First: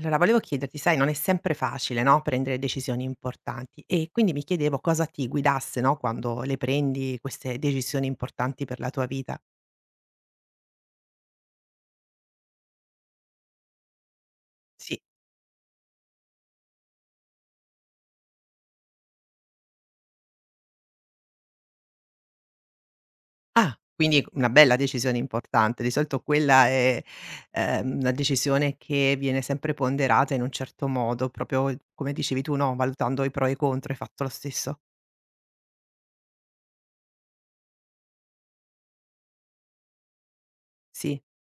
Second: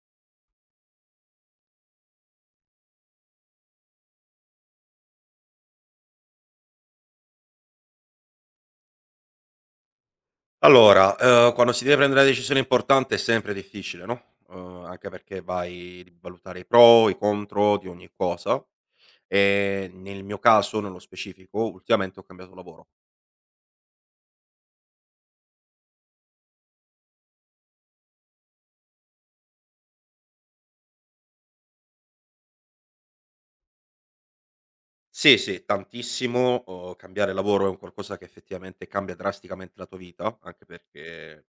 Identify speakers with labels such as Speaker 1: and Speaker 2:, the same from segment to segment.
Speaker 1: Allora volevo chiederti, sai non è sempre facile, no, prendere decisioni importanti e quindi mi chiedevo cosa ti guidasse, no, quando le prendi queste decisioni importanti per la tua vita.
Speaker 2: Allora, quando si deve prendere una decisione importante è sempre difficile, no,
Speaker 1: Sì.
Speaker 2: anche perché vai devi valutare i pro, i contro di ogni cosa. Nel mio caso, nello specifico, ultimamente ho cambiato lavoro.
Speaker 1: Ah, quindi una bella decisione importante. Di solito quella è, una decisione che viene sempre ponderata in un certo modo, proprio come dicevi tu, no, valutando i pro e i contro. Hai fatto lo stesso?
Speaker 2: Sì, sì, tantissimo. Cambiare lavoro è un qualcosa che effettivamente cambia drasticamente la tua vita, anche
Speaker 1: Sì.
Speaker 2: perché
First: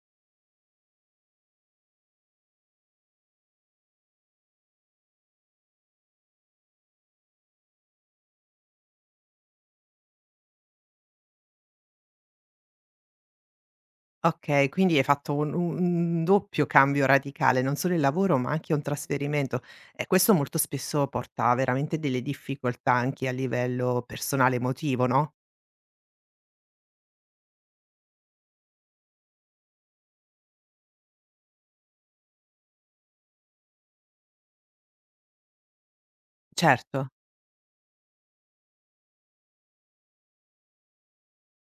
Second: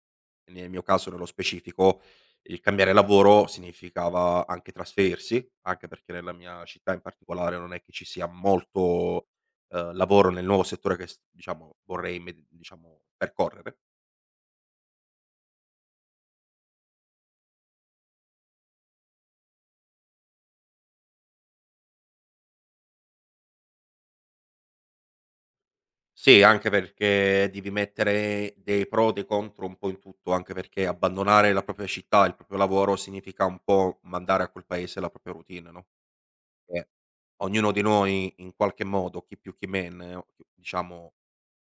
Speaker 2: nel mio caso nello specifico, il cambiare lavoro significava anche trasferirsi, anche perché nella mia città in particolare non è che ci sia molto, lavoro nel nuovo settore che s diciamo vorrei imme diciamo percorrere.
Speaker 1: Okay, quindi hai fatto un doppio cambio radicale, non solo il lavoro, ma anche un trasferimento. E questo molto spesso porta veramente delle difficoltà anche a livello personale emotivo, no,
Speaker 2: Sì, anche perché devi mettere dei pro, e dei contro un po' in tutto, anche perché abbandonare la propria città, il proprio lavoro, significa un po' mandare a quel paese la propria routine, no, che
Speaker 1: certo.
Speaker 2: ognuno di noi in qualche modo, chi più chi meno, diciamo,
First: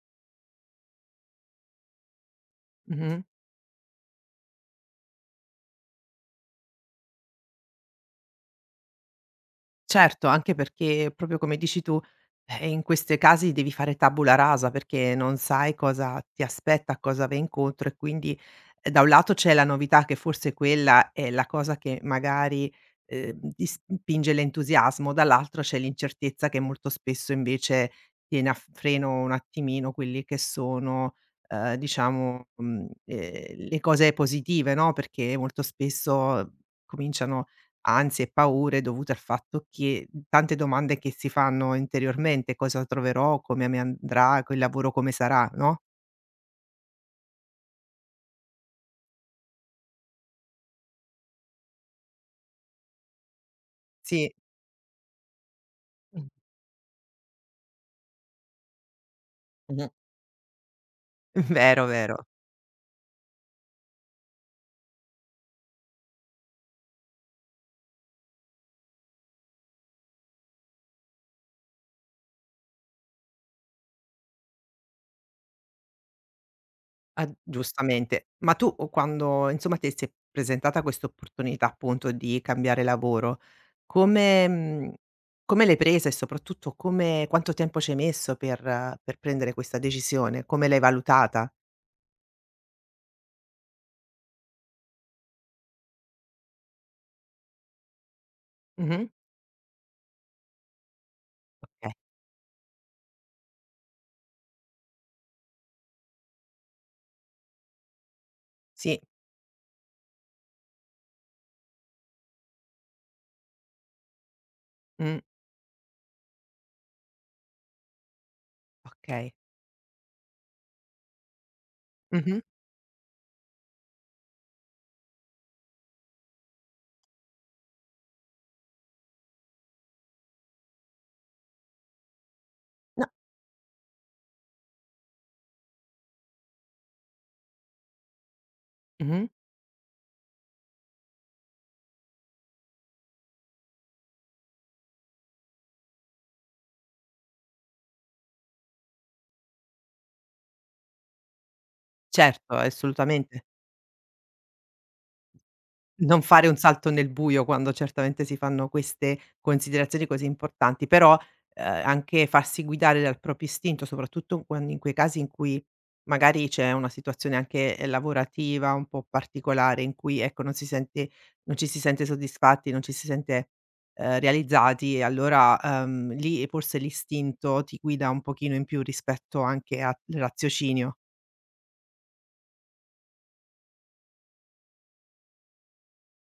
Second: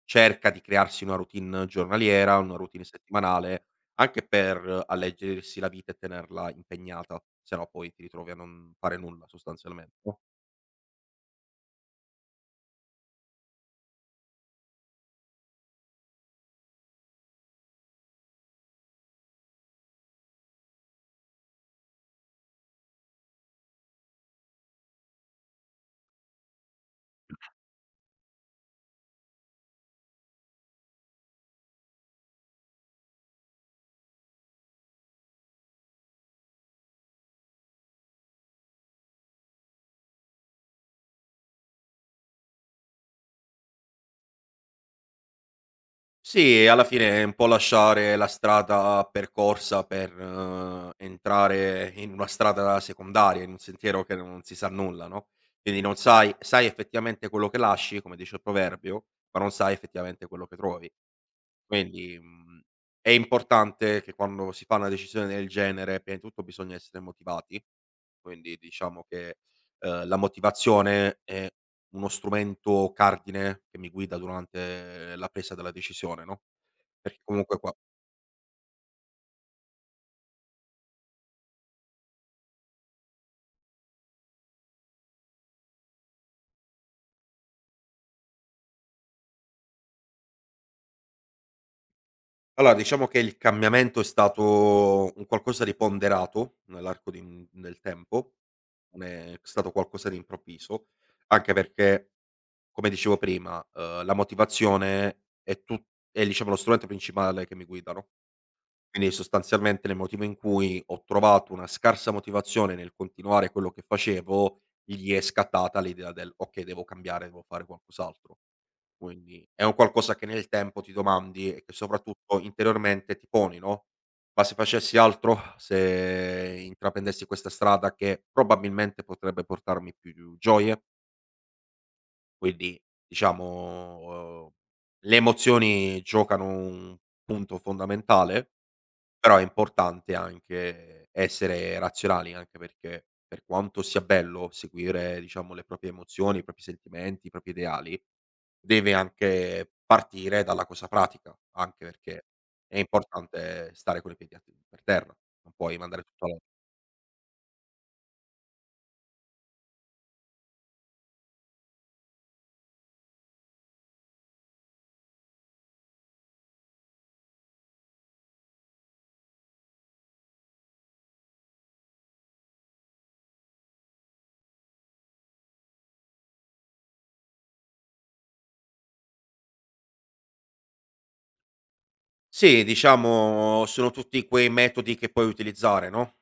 Speaker 2: cerca di crearsi una routine giornaliera, una routine
Speaker 1: Mh-mh.
Speaker 2: settimanale, anche per alleggerirsi la vita e tenerla impegnata, se no poi ti ritrovi a non fare nulla sostanzialmente, no?
Speaker 1: Certo, anche perché proprio come dici tu, in questi casi devi fare tabula rasa perché non sai cosa ti aspetta, a cosa vai incontro e quindi, da un lato c'è la novità che forse quella è la cosa che magari, ti spinge l'entusiasmo, dall'altro c'è l'incertezza che molto spesso invece tiene a f freno un attimino quelli che sono, diciamo, le cose positive, no, perché molto spesso cominciano ansie e paure dovute al fatto che tante domande che si fanno interiormente: "Cosa troverò? Come mi andrà? Quel lavoro come sarà?" No?
Speaker 2: Sì, alla fine è un po' lasciare la strada percorsa per entrare in una strada secondaria, in un sentiero che
Speaker 1: Sì.
Speaker 2: non si sa nulla, no, quindi non
Speaker 1: Mh.
Speaker 2: sai sai effettivamente quello che lasci, come dice il proverbio, ma non sai
Speaker 1: Mh-mh.
Speaker 2: effettivamente quello che trovi.
Speaker 1: Vero,
Speaker 2: Quindi,
Speaker 1: vero.
Speaker 2: è importante che quando si fa una decisione del genere, prima di tutto bisogna essere motivati, quindi diciamo che, la motivazione è uno strumento cardine che mi guida durante la presa della decisione, no? Perché
Speaker 1: Ah,
Speaker 2: comunque qua
Speaker 1: giustamente. Ma tu o quando insomma ti si è presentata questa opportunità appunto di cambiare lavoro, come mhmm, come l'hai presa e soprattutto come quanto tempo ci hai messo per prendere questa decisione? Come l'hai valutata?
Speaker 2: allora diciamo che il cambiamento è stato un qualcosa di ponderato nell'arco di un del tempo,
Speaker 1: Mh-mh.
Speaker 2: non è stato qualcosa di improvviso, anche
Speaker 1: Okay.
Speaker 2: perché come dicevo prima, la motivazione è tut è diciamo lo strumento principale che mi guida, no?
Speaker 1: Sì.
Speaker 2: Quindi sostanzialmente nel motivo in cui ho trovato una scarsa motivazione nel continuare quello che facevo, gli
Speaker 1: Mh.
Speaker 2: è scattata l'idea del: "Okay, devo cambiare, devo fare qualcos'altro".
Speaker 1: Okay.
Speaker 2: Quindi è un qualcosa che nel tempo ti domandi e che
Speaker 1: Mh-mh.
Speaker 2: soprattutto interiormente ti poni, no: "Ma se facessi altro? Se intraprendessi questa strada che probabilmente potrebbe portarmi più gioie?" Quindi
Speaker 1: No.
Speaker 2: diciamo, le emozioni giocano un punto fondamentale
Speaker 1: Mh-mh.
Speaker 2: però è importante anche essere razionali, anche perché per quanto sia bello seguire, diciamo, le proprie emozioni, i propri sentimenti, i propri ideali, deve anche partire dalla cosa pratica, anche perché
Speaker 1: Certo,
Speaker 2: è
Speaker 1: assolutamente.
Speaker 2: importante stare con i piedi a te per terra, non puoi mandare
Speaker 1: Non
Speaker 2: tutto alla
Speaker 1: fare un salto nel buio quando certamente si fanno queste considerazioni così importanti, però, anche farsi guidare dal proprio istinto, soprattutto quan in quei casi in cui magari c'è una situazione anche, lavorativa un po' particolare in cui, ecco, non ci si sente soddisfatti, non ci si sente, realizzati e allora, lì forse l'istinto ti guida un pochino in più rispetto anche al raziocinio.
Speaker 2: Sì, diciamo sono tutti quei metodi che puoi utilizzare, no,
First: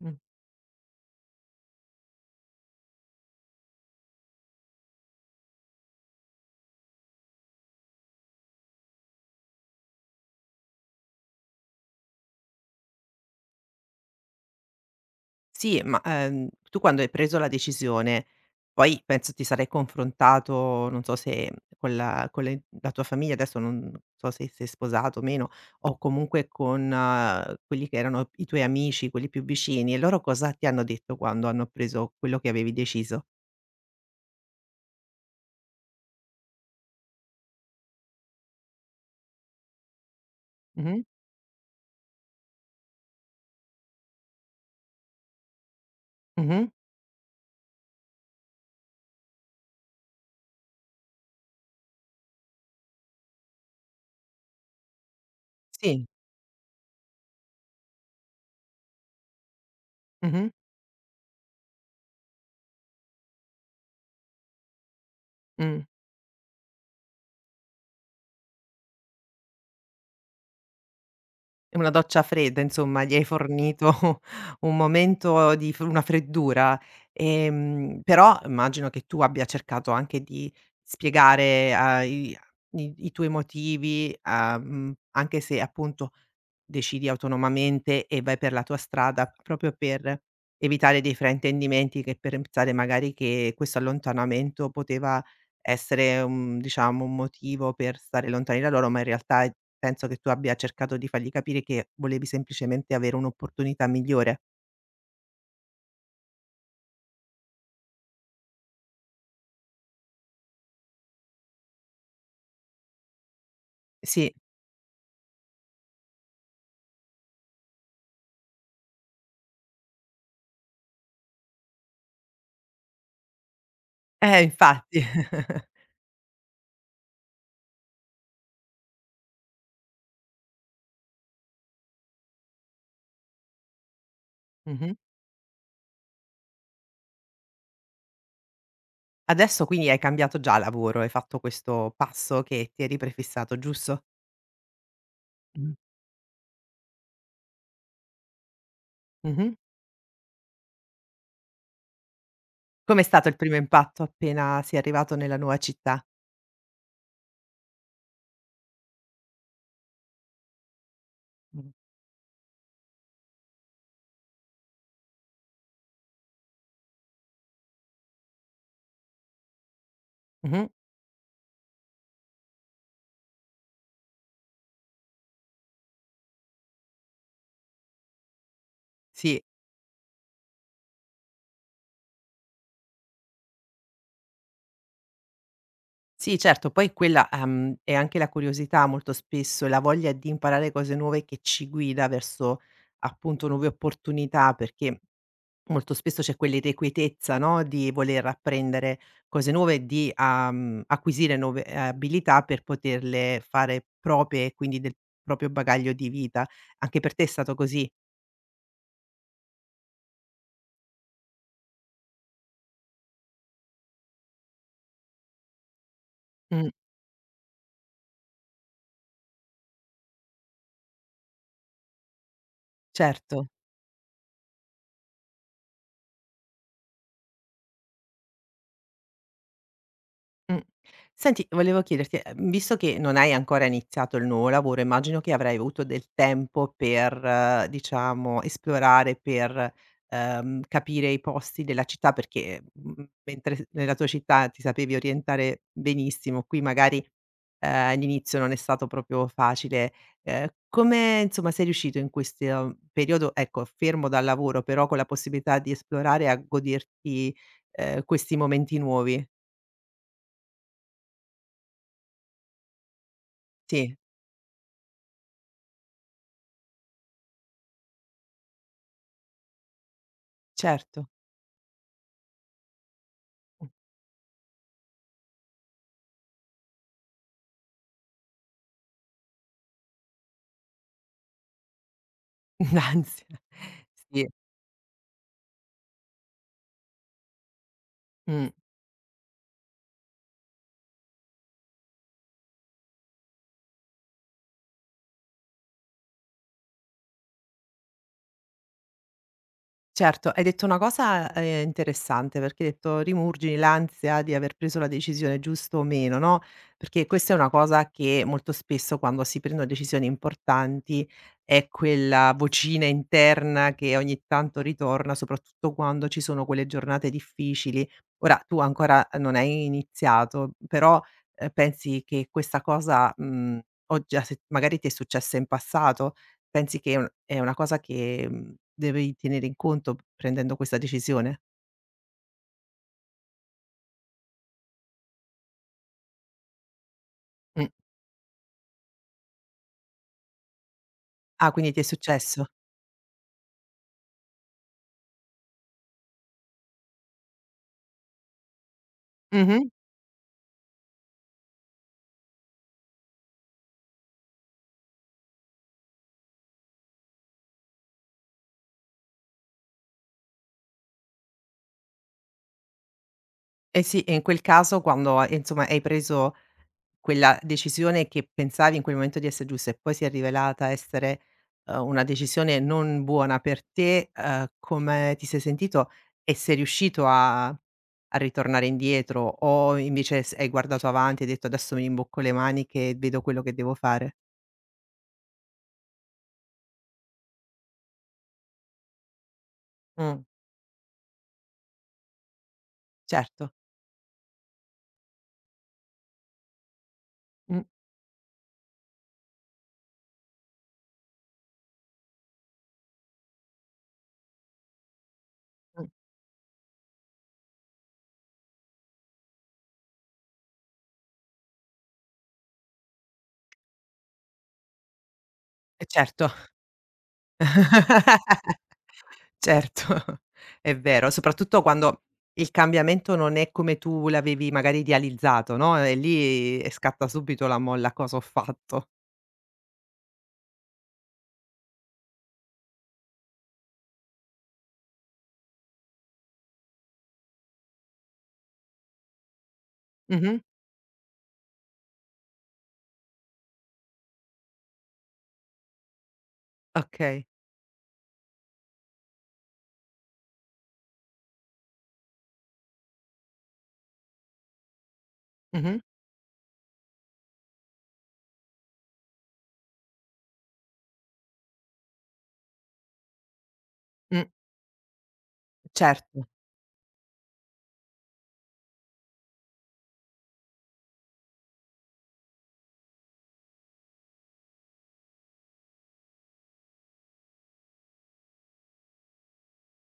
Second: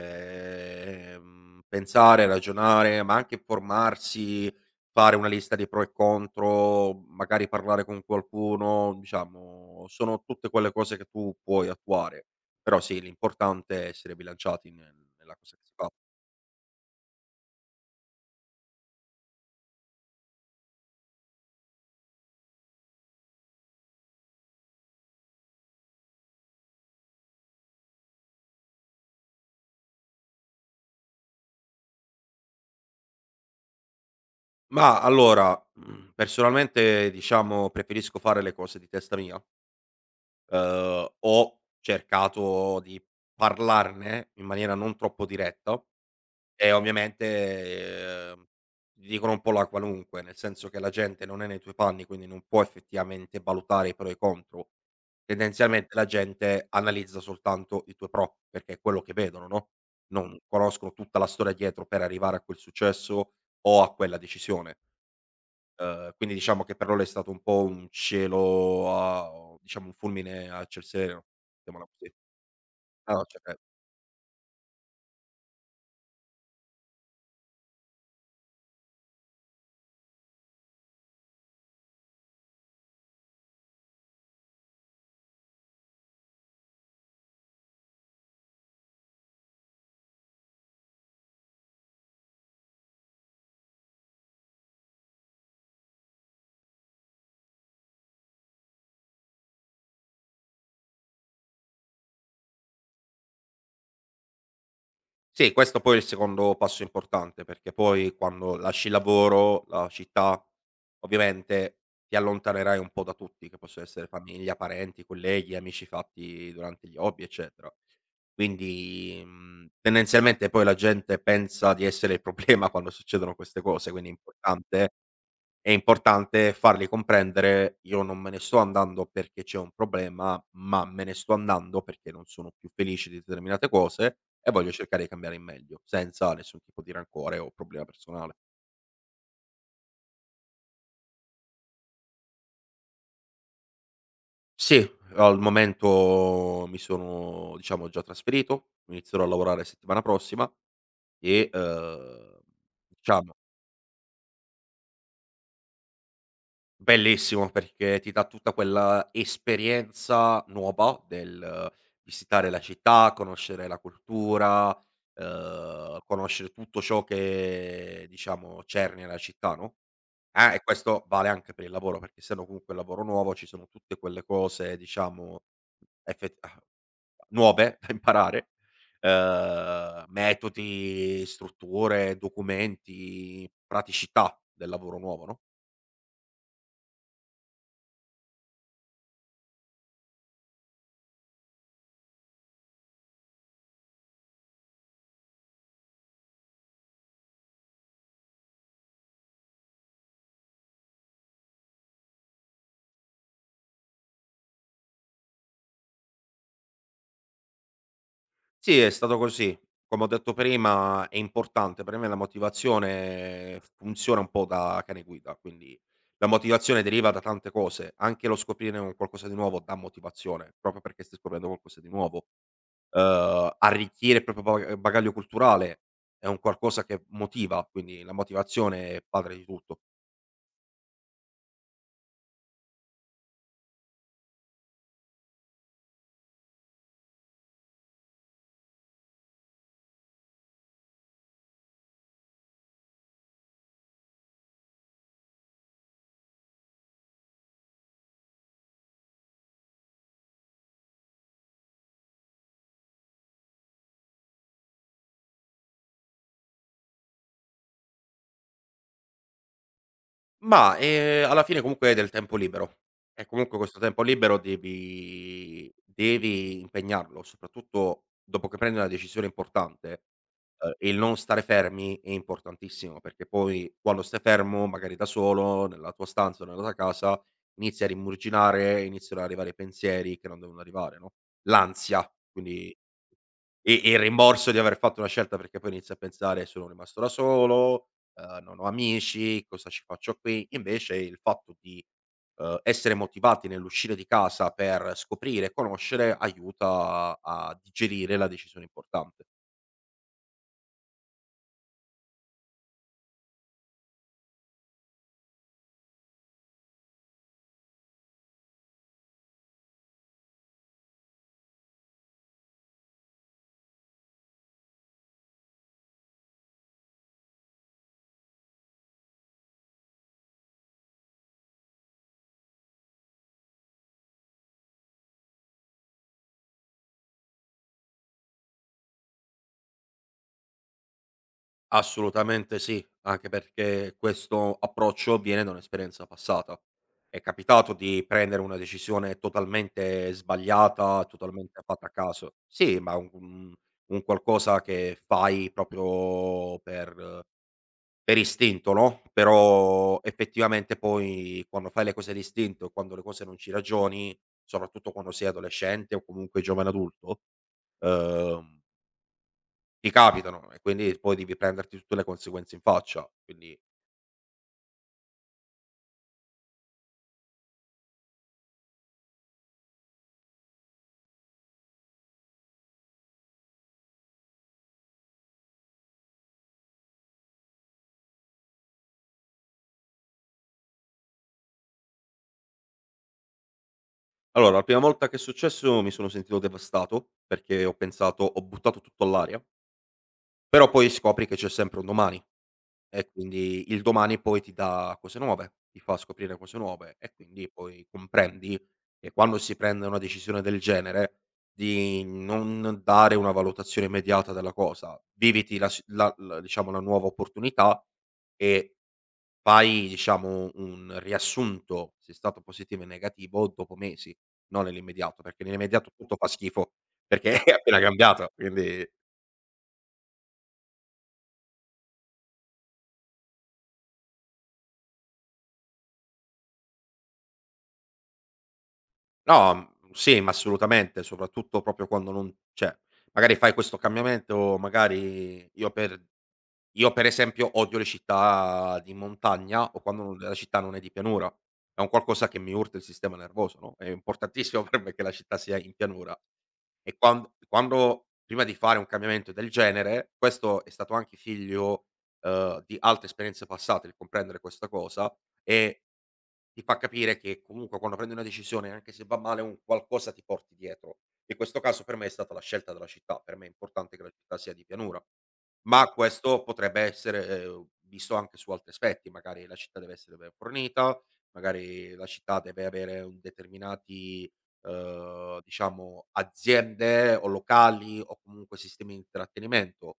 Speaker 1: Mh.
Speaker 2: pensare, ragionare, ma anche informarsi, fare una lista di pro e contro, magari parlare con qualcuno, diciamo sono tutte quelle cose che tu puoi attuare. Però sì, l'importante è essere bilanciati nella cosa che si
Speaker 1: Sì,
Speaker 2: fa.
Speaker 1: ma, tu quando hai preso la decisione, poi penso ti sarai confrontato, non so se con la con le la tua famiglia, adesso non so se sei sposato o meno, o comunque con quelli che erano i tuoi amici, quelli più vicini, e loro cosa ti hanno detto quando hanno appreso quello che avevi deciso?
Speaker 2: Ma allora, personalmente diciamo preferisco fare le cose di testa mia.
Speaker 1: Mh-mh,
Speaker 2: Ho cercato di parlarne in maniera non troppo diretta
Speaker 1: mh-mh,
Speaker 2: e ovviamente, ti dicono un po' la qualunque, nel senso che la gente non è nei tuoi panni, quindi non può effettivamente valutare i pro e i contro. Tendenzialmente la
Speaker 1: sì,
Speaker 2: gente analizza soltanto i tuoi pro, perché è quello che vedono, no, non
Speaker 1: mh-mh,
Speaker 2: conoscono tutta la storia dietro per arrivare a quel successo o a quella decisione.
Speaker 1: mh.
Speaker 2: Quindi diciamo che per loro è stato un po' un cielo a diciamo un fulmine a ciel sereno, mettiamola
Speaker 1: Una
Speaker 2: così.
Speaker 1: doccia fredda, insomma, gli
Speaker 2: Ah,
Speaker 1: hai
Speaker 2: okay.
Speaker 1: fornito un momento di f una freddura. Però immagino che tu abbia cercato anche di spiegare a i i i tuoi motivi, anche se appunto decidi autonomamente e vai per la tua strada, proprio per evitare dei fraintendimenti che per pensare magari che questo allontanamento poteva essere, un diciamo, un motivo per stare lontani da loro, ma in realtà, penso che tu abbia cercato di fargli capire che volevi semplicemente avere un'opportunità migliore.
Speaker 2: Sì, questo poi è il secondo passo importante, perché poi quando lasci il lavoro, la città, ovviamente ti allontanerai un po' da tutti, che possono essere
Speaker 1: Sì,
Speaker 2: famiglia, parenti, colleghi, amici fatti durante gli hobby, eccetera. Quindi, tendenzialmente poi la gente pensa di essere il problema quando succedono queste cose, quindi
Speaker 1: eh infatti.
Speaker 2: è importante fargli comprendere: "Io non me ne sto andando perché c'è un problema, ma me ne sto andando perché non sono più felice di determinate cose e voglio
Speaker 1: Mh-mh.
Speaker 2: cercare di cambiare in meglio", senza nessun tipo di rancore o problema personale.
Speaker 1: Adesso quindi hai cambiato già lavoro, hai fatto questo passo che ti eri prefissato, giusto?
Speaker 2: Sì, al
Speaker 1: Mh.
Speaker 2: momento mi sono, diciamo, già trasferito, inizierò a
Speaker 1: Mh-mh.
Speaker 2: lavorare settimana prossima e,
Speaker 1: Com'è stato
Speaker 2: diciamo
Speaker 1: il primo impatto appena sei arrivato nella nuova città?
Speaker 2: Bellissimo perché ti dà tutta quella esperienza nuova del
Speaker 1: Mh.
Speaker 2: visitare la città, conoscere la cultura, conoscere tutto ciò che diciamo cerni la città, no, ah, e
Speaker 1: Mh-mh.
Speaker 2: questo vale anche per il lavoro, perché essendo comunque un lavoro nuovo ci sono tutte quelle cose diciamo effet ah, nuove da imparare,
Speaker 1: Sì.
Speaker 2: metodi, strutture, documenti, praticità del lavoro nuovo, no?
Speaker 1: Sì, certo, poi quella, è anche la curiosità molto spesso e la voglia di imparare cose nuove che ci guida verso, appunto, nuove opportunità, perché molto spesso c'è quell'irrequietezza, no, di voler apprendere cose nuove, di, acquisire nuove, abilità per poterle fare proprie e quindi del proprio bagaglio di vita. Anche per te è stato così?
Speaker 2: Sì, è stato così. Come ho detto prima è importante, per me la motivazione funziona un po' da cane guida, quindi la
Speaker 1: Mh,
Speaker 2: motivazione deriva da tante cose, anche lo scoprire un qualcosa di nuovo dà motivazione, proprio perché stai scoprendo qualcosa di nuovo.
Speaker 1: certo.
Speaker 2: Arricchire il proprio ba bagaglio culturale è un qualcosa che motiva, quindi la motivazione è padre di tutto.
Speaker 1: Mh. Senti, volevo chiederti, visto che non hai ancora iniziato il nuovo lavoro, immagino che avrai avuto del tempo per, diciamo, esplorare, per, capire i posti della città perché, mentre s nella tua città ti sapevi orientare benissimo, qui magari, all'inizio non è stato proprio facile. Come, insomma, sei riuscito in questo periodo, ecco, fermo dal lavoro, però con la possibilità di esplorare, a goderti, questi momenti nuovi?
Speaker 2: Mah, alla fine comunque hai del tempo libero e comunque questo
Speaker 1: Sì.
Speaker 2: tempo libero devi impegnarlo, soprattutto dopo che prendi una decisione importante, il
Speaker 1: Certo.
Speaker 2: non stare fermi è importantissimo, perché poi quando stai fermo, magari da solo, nella tua stanza o nella tua casa, inizi a rimuginare, iniziano ad arrivare pensieri che non devono arrivare, no, l'ansia, quindi
Speaker 1: L'ansia,
Speaker 2: e il
Speaker 1: sì,
Speaker 2: rimborso di aver fatto una scelta, perché poi inizi a pensare: "Sono rimasto da solo,
Speaker 1: mh.
Speaker 2: non ho amici, cosa ci faccio qui?" Invece il fatto di, essere motivati nell'uscire di casa per scoprire e conoscere aiuta a digerire la decisione importante.
Speaker 1: Certo, hai detto una cosa, interessante perché hai detto: "Rimurgini l'ansia di aver preso la decisione giusta o meno", no, perché questa è una cosa che molto spesso quando si prendono decisioni importanti è quella vocina interna che ogni tanto ritorna, soprattutto quando ci sono quelle giornate difficili. Ora tu ancora non hai iniziato, però, pensi che questa cosa, oggi a se magari ti è successa in passato? Pensi che è una cosa che, devi tenere in conto p prendendo questa decisione?
Speaker 2: Assolutamente sì, anche perché questo approccio viene da un'esperienza passata. È
Speaker 1: Mh.
Speaker 2: capitato di prendere una decisione totalmente sbagliata,
Speaker 1: Ah,
Speaker 2: totalmente
Speaker 1: quindi ti è
Speaker 2: fatta a caso.
Speaker 1: successo?
Speaker 2: Sì, ma un qualcosa che fai proprio per istinto, no,
Speaker 1: Mh-mh.
Speaker 2: però effettivamente poi quando fai le cose d'istinto e quando le cose non ci ragioni, soprattutto quando sei adolescente o comunque giovane adulto, uhm ti capitano e quindi poi devi prenderti tutte le conseguenze in faccia. Quindi
Speaker 1: Eh sì, e in quel caso quando, insomma hai preso quella decisione che pensavi in quel momento di essere giusta e poi si è rivelata essere, una decisione non buona per te, come ti sei sentito e sei riuscito a ritornare indietro o invece s hai guardato avanti e hai detto: "Adesso mi rimbocco le maniche e vedo quello che devo fare"?
Speaker 2: allora la prima volta che è successo mi sono sentito devastato, perché ho pensato: "Ho buttato tutto all'aria",
Speaker 1: Mh,
Speaker 2: però poi scopri che c'è sempre un domani e
Speaker 1: certo.
Speaker 2: quindi il domani poi ti dà cose nuove, ti fa scoprire cose nuove e quindi
Speaker 1: Mh.
Speaker 2: poi comprendi che quando si prende una decisione del genere di non dare una valutazione immediata della cosa, viviti la diciamo la nuova opportunità e Fai diciamo un riassunto, se è stato positivo e negativo, dopo mesi, non nell'immediato, perché
Speaker 1: E
Speaker 2: nell'immediato tutto
Speaker 1: certo.
Speaker 2: fa schifo, perché è appena cambiato, quindi
Speaker 1: Certo, è vero, soprattutto quando il cambiamento non è come tu l'avevi magari idealizzato, no, e lì scatta subito la molla: "Cosa ho fatto?"
Speaker 2: No, sì, ma assolutamente, soprattutto proprio quando non cioè, magari fai questo cambiamento, magari io per esempio odio le città di montagna o quando non la
Speaker 1: Mh-mh.
Speaker 2: città non è di pianura. È un qualcosa che mi urta il sistema nervoso, no, è importantissimo per me che la città sia in pianura. E
Speaker 1: Okay.
Speaker 2: quando prima di fare un cambiamento del genere, questo è stato anche figlio, di altre esperienze passate, il comprendere questa cosa,
Speaker 1: Mh-mh.
Speaker 2: e ti fa capire che comunque quando prendi una decisione, anche se va male, un qualcosa ti porti dietro. In questo caso per me è stata la scelta della città, per me è importante che la
Speaker 1: Mh,
Speaker 2: città sia di pianura, ma
Speaker 1: certo.
Speaker 2: questo potrebbe essere, visto anche su altri aspetti, magari la città deve essere ben fornita, magari la città deve avere un determinati, diciamo aziende o locali o comunque sistemi di intrattenimento.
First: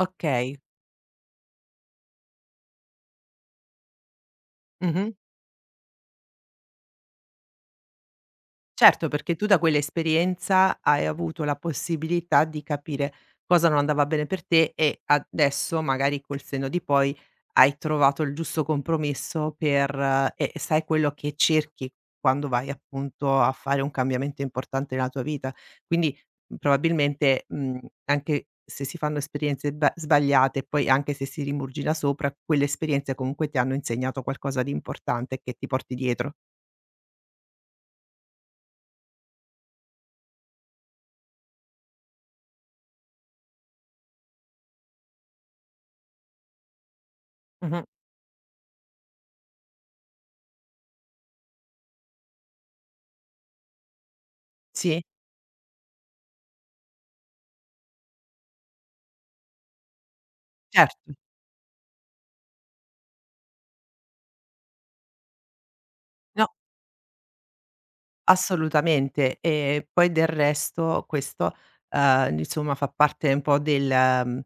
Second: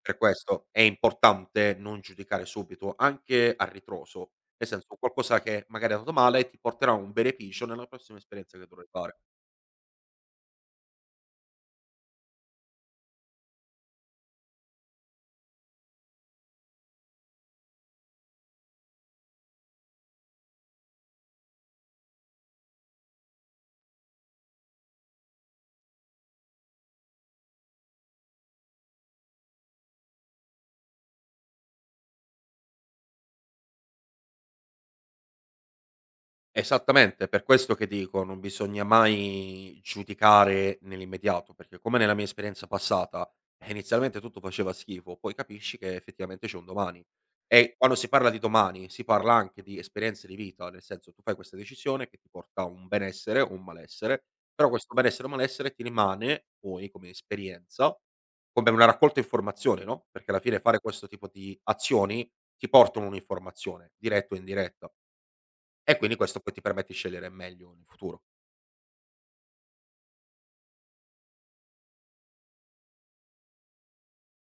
Speaker 2: Per questo è importante non giudicare subito, anche a ritroso. Nel senso,
Speaker 1: Mh-mh.
Speaker 2: qualcosa che magari è andato male ti porterà un beneficio nella prossima esperienza che dovrai
Speaker 1: Certo,
Speaker 2: fare.
Speaker 1: perché tu da quell'esperienza hai avuto la possibilità di capire cosa non andava bene per te e adesso, magari col senno di poi, hai trovato il giusto compromesso per e sai quello che cerchi quando vai appunto a fare un cambiamento importante nella tua vita. Quindi, probabilmente, anche se si fanno esperienze ba sbagliate e poi anche se si rimurgina sopra, quelle esperienze comunque ti hanno insegnato qualcosa di importante che ti porti dietro.
Speaker 2: Esattamente, per questo che dico, non bisogna mai giudicare nell'immediato, perché come nella mia esperienza passata, inizialmente tutto faceva schifo, poi capisci che effettivamente c'è un domani. E
Speaker 1: Mh-mh.
Speaker 2: quando si parla di domani, si parla anche di esperienze di vita, nel senso tu fai questa decisione che ti porta a un benessere o un malessere, però questo
Speaker 1: Sì.
Speaker 2: benessere o malessere ti rimane poi come esperienza, come una raccolta informazione, no? Perché alla fine fare questo
Speaker 1: Certo.
Speaker 2: tipo di azioni ti portano un'informazione, diretta o indiretta. E quindi questo
Speaker 1: No.
Speaker 2: poi ti permette di scegliere meglio nel futuro.
Speaker 1: Assolutamente. E poi del resto questo, insomma fa parte un po' del mhmm,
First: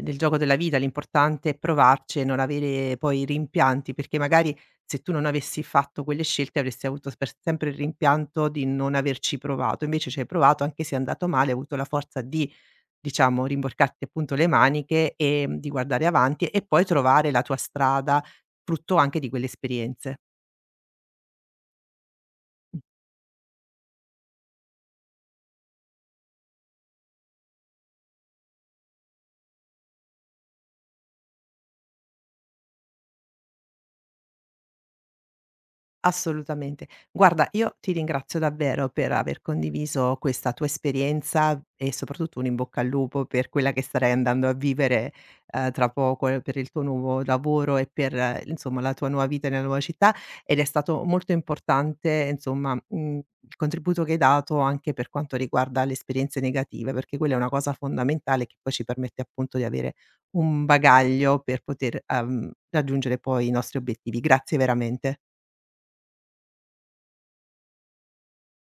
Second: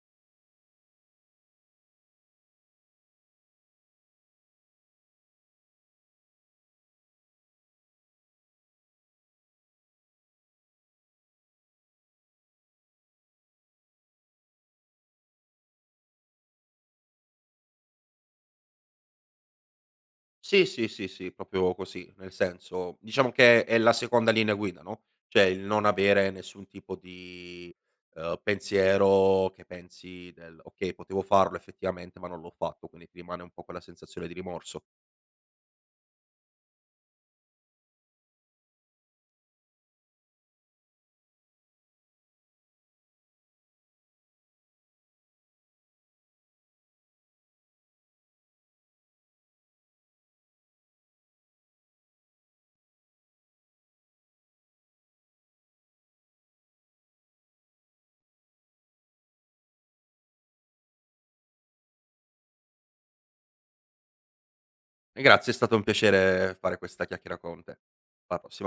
Speaker 1: gioco della vita. L'importante è provarci e non avere poi rimpianti, perché magari se tu non avessi fatto quelle scelte avresti avuto per sempre il rimpianto di non averci provato. Invece ci hai provato, anche se è andato male, hai avuto la forza di, diciamo, rimborcarti appunto le maniche e di guardare avanti e poi trovare la tua strada, frutto anche di quelle esperienze.
Speaker 2: Sì, sì, sì, sì, proprio così, nel senso diciamo che è la seconda linea guida, no, cioè il non avere nessun tipo di, pensiero che pensi del: "Okay, potevo farlo effettivamente, ma non l'ho fatto", quindi ti rimane un po' quella sensazione di rimorso.
Speaker 1: Assolutamente. Guarda, io ti ringrazio davvero per aver condiviso questa tua esperienza e soprattutto un in bocca al lupo per quella che starai andando a vivere, tra poco, per il tuo nuovo lavoro e per, insomma, la tua nuova vita nella nuova città ed è stato molto importante, insomma, il contributo che hai dato anche per quanto riguarda le esperienze negative, perché quella è una cosa fondamentale che poi ci permette appunto di avere un bagaglio per poter, raggiungere poi i nostri obiettivi. Grazie veramente.
Speaker 2: E grazie, è stato un piacere fare questa chiacchiera con te. Alla prossima.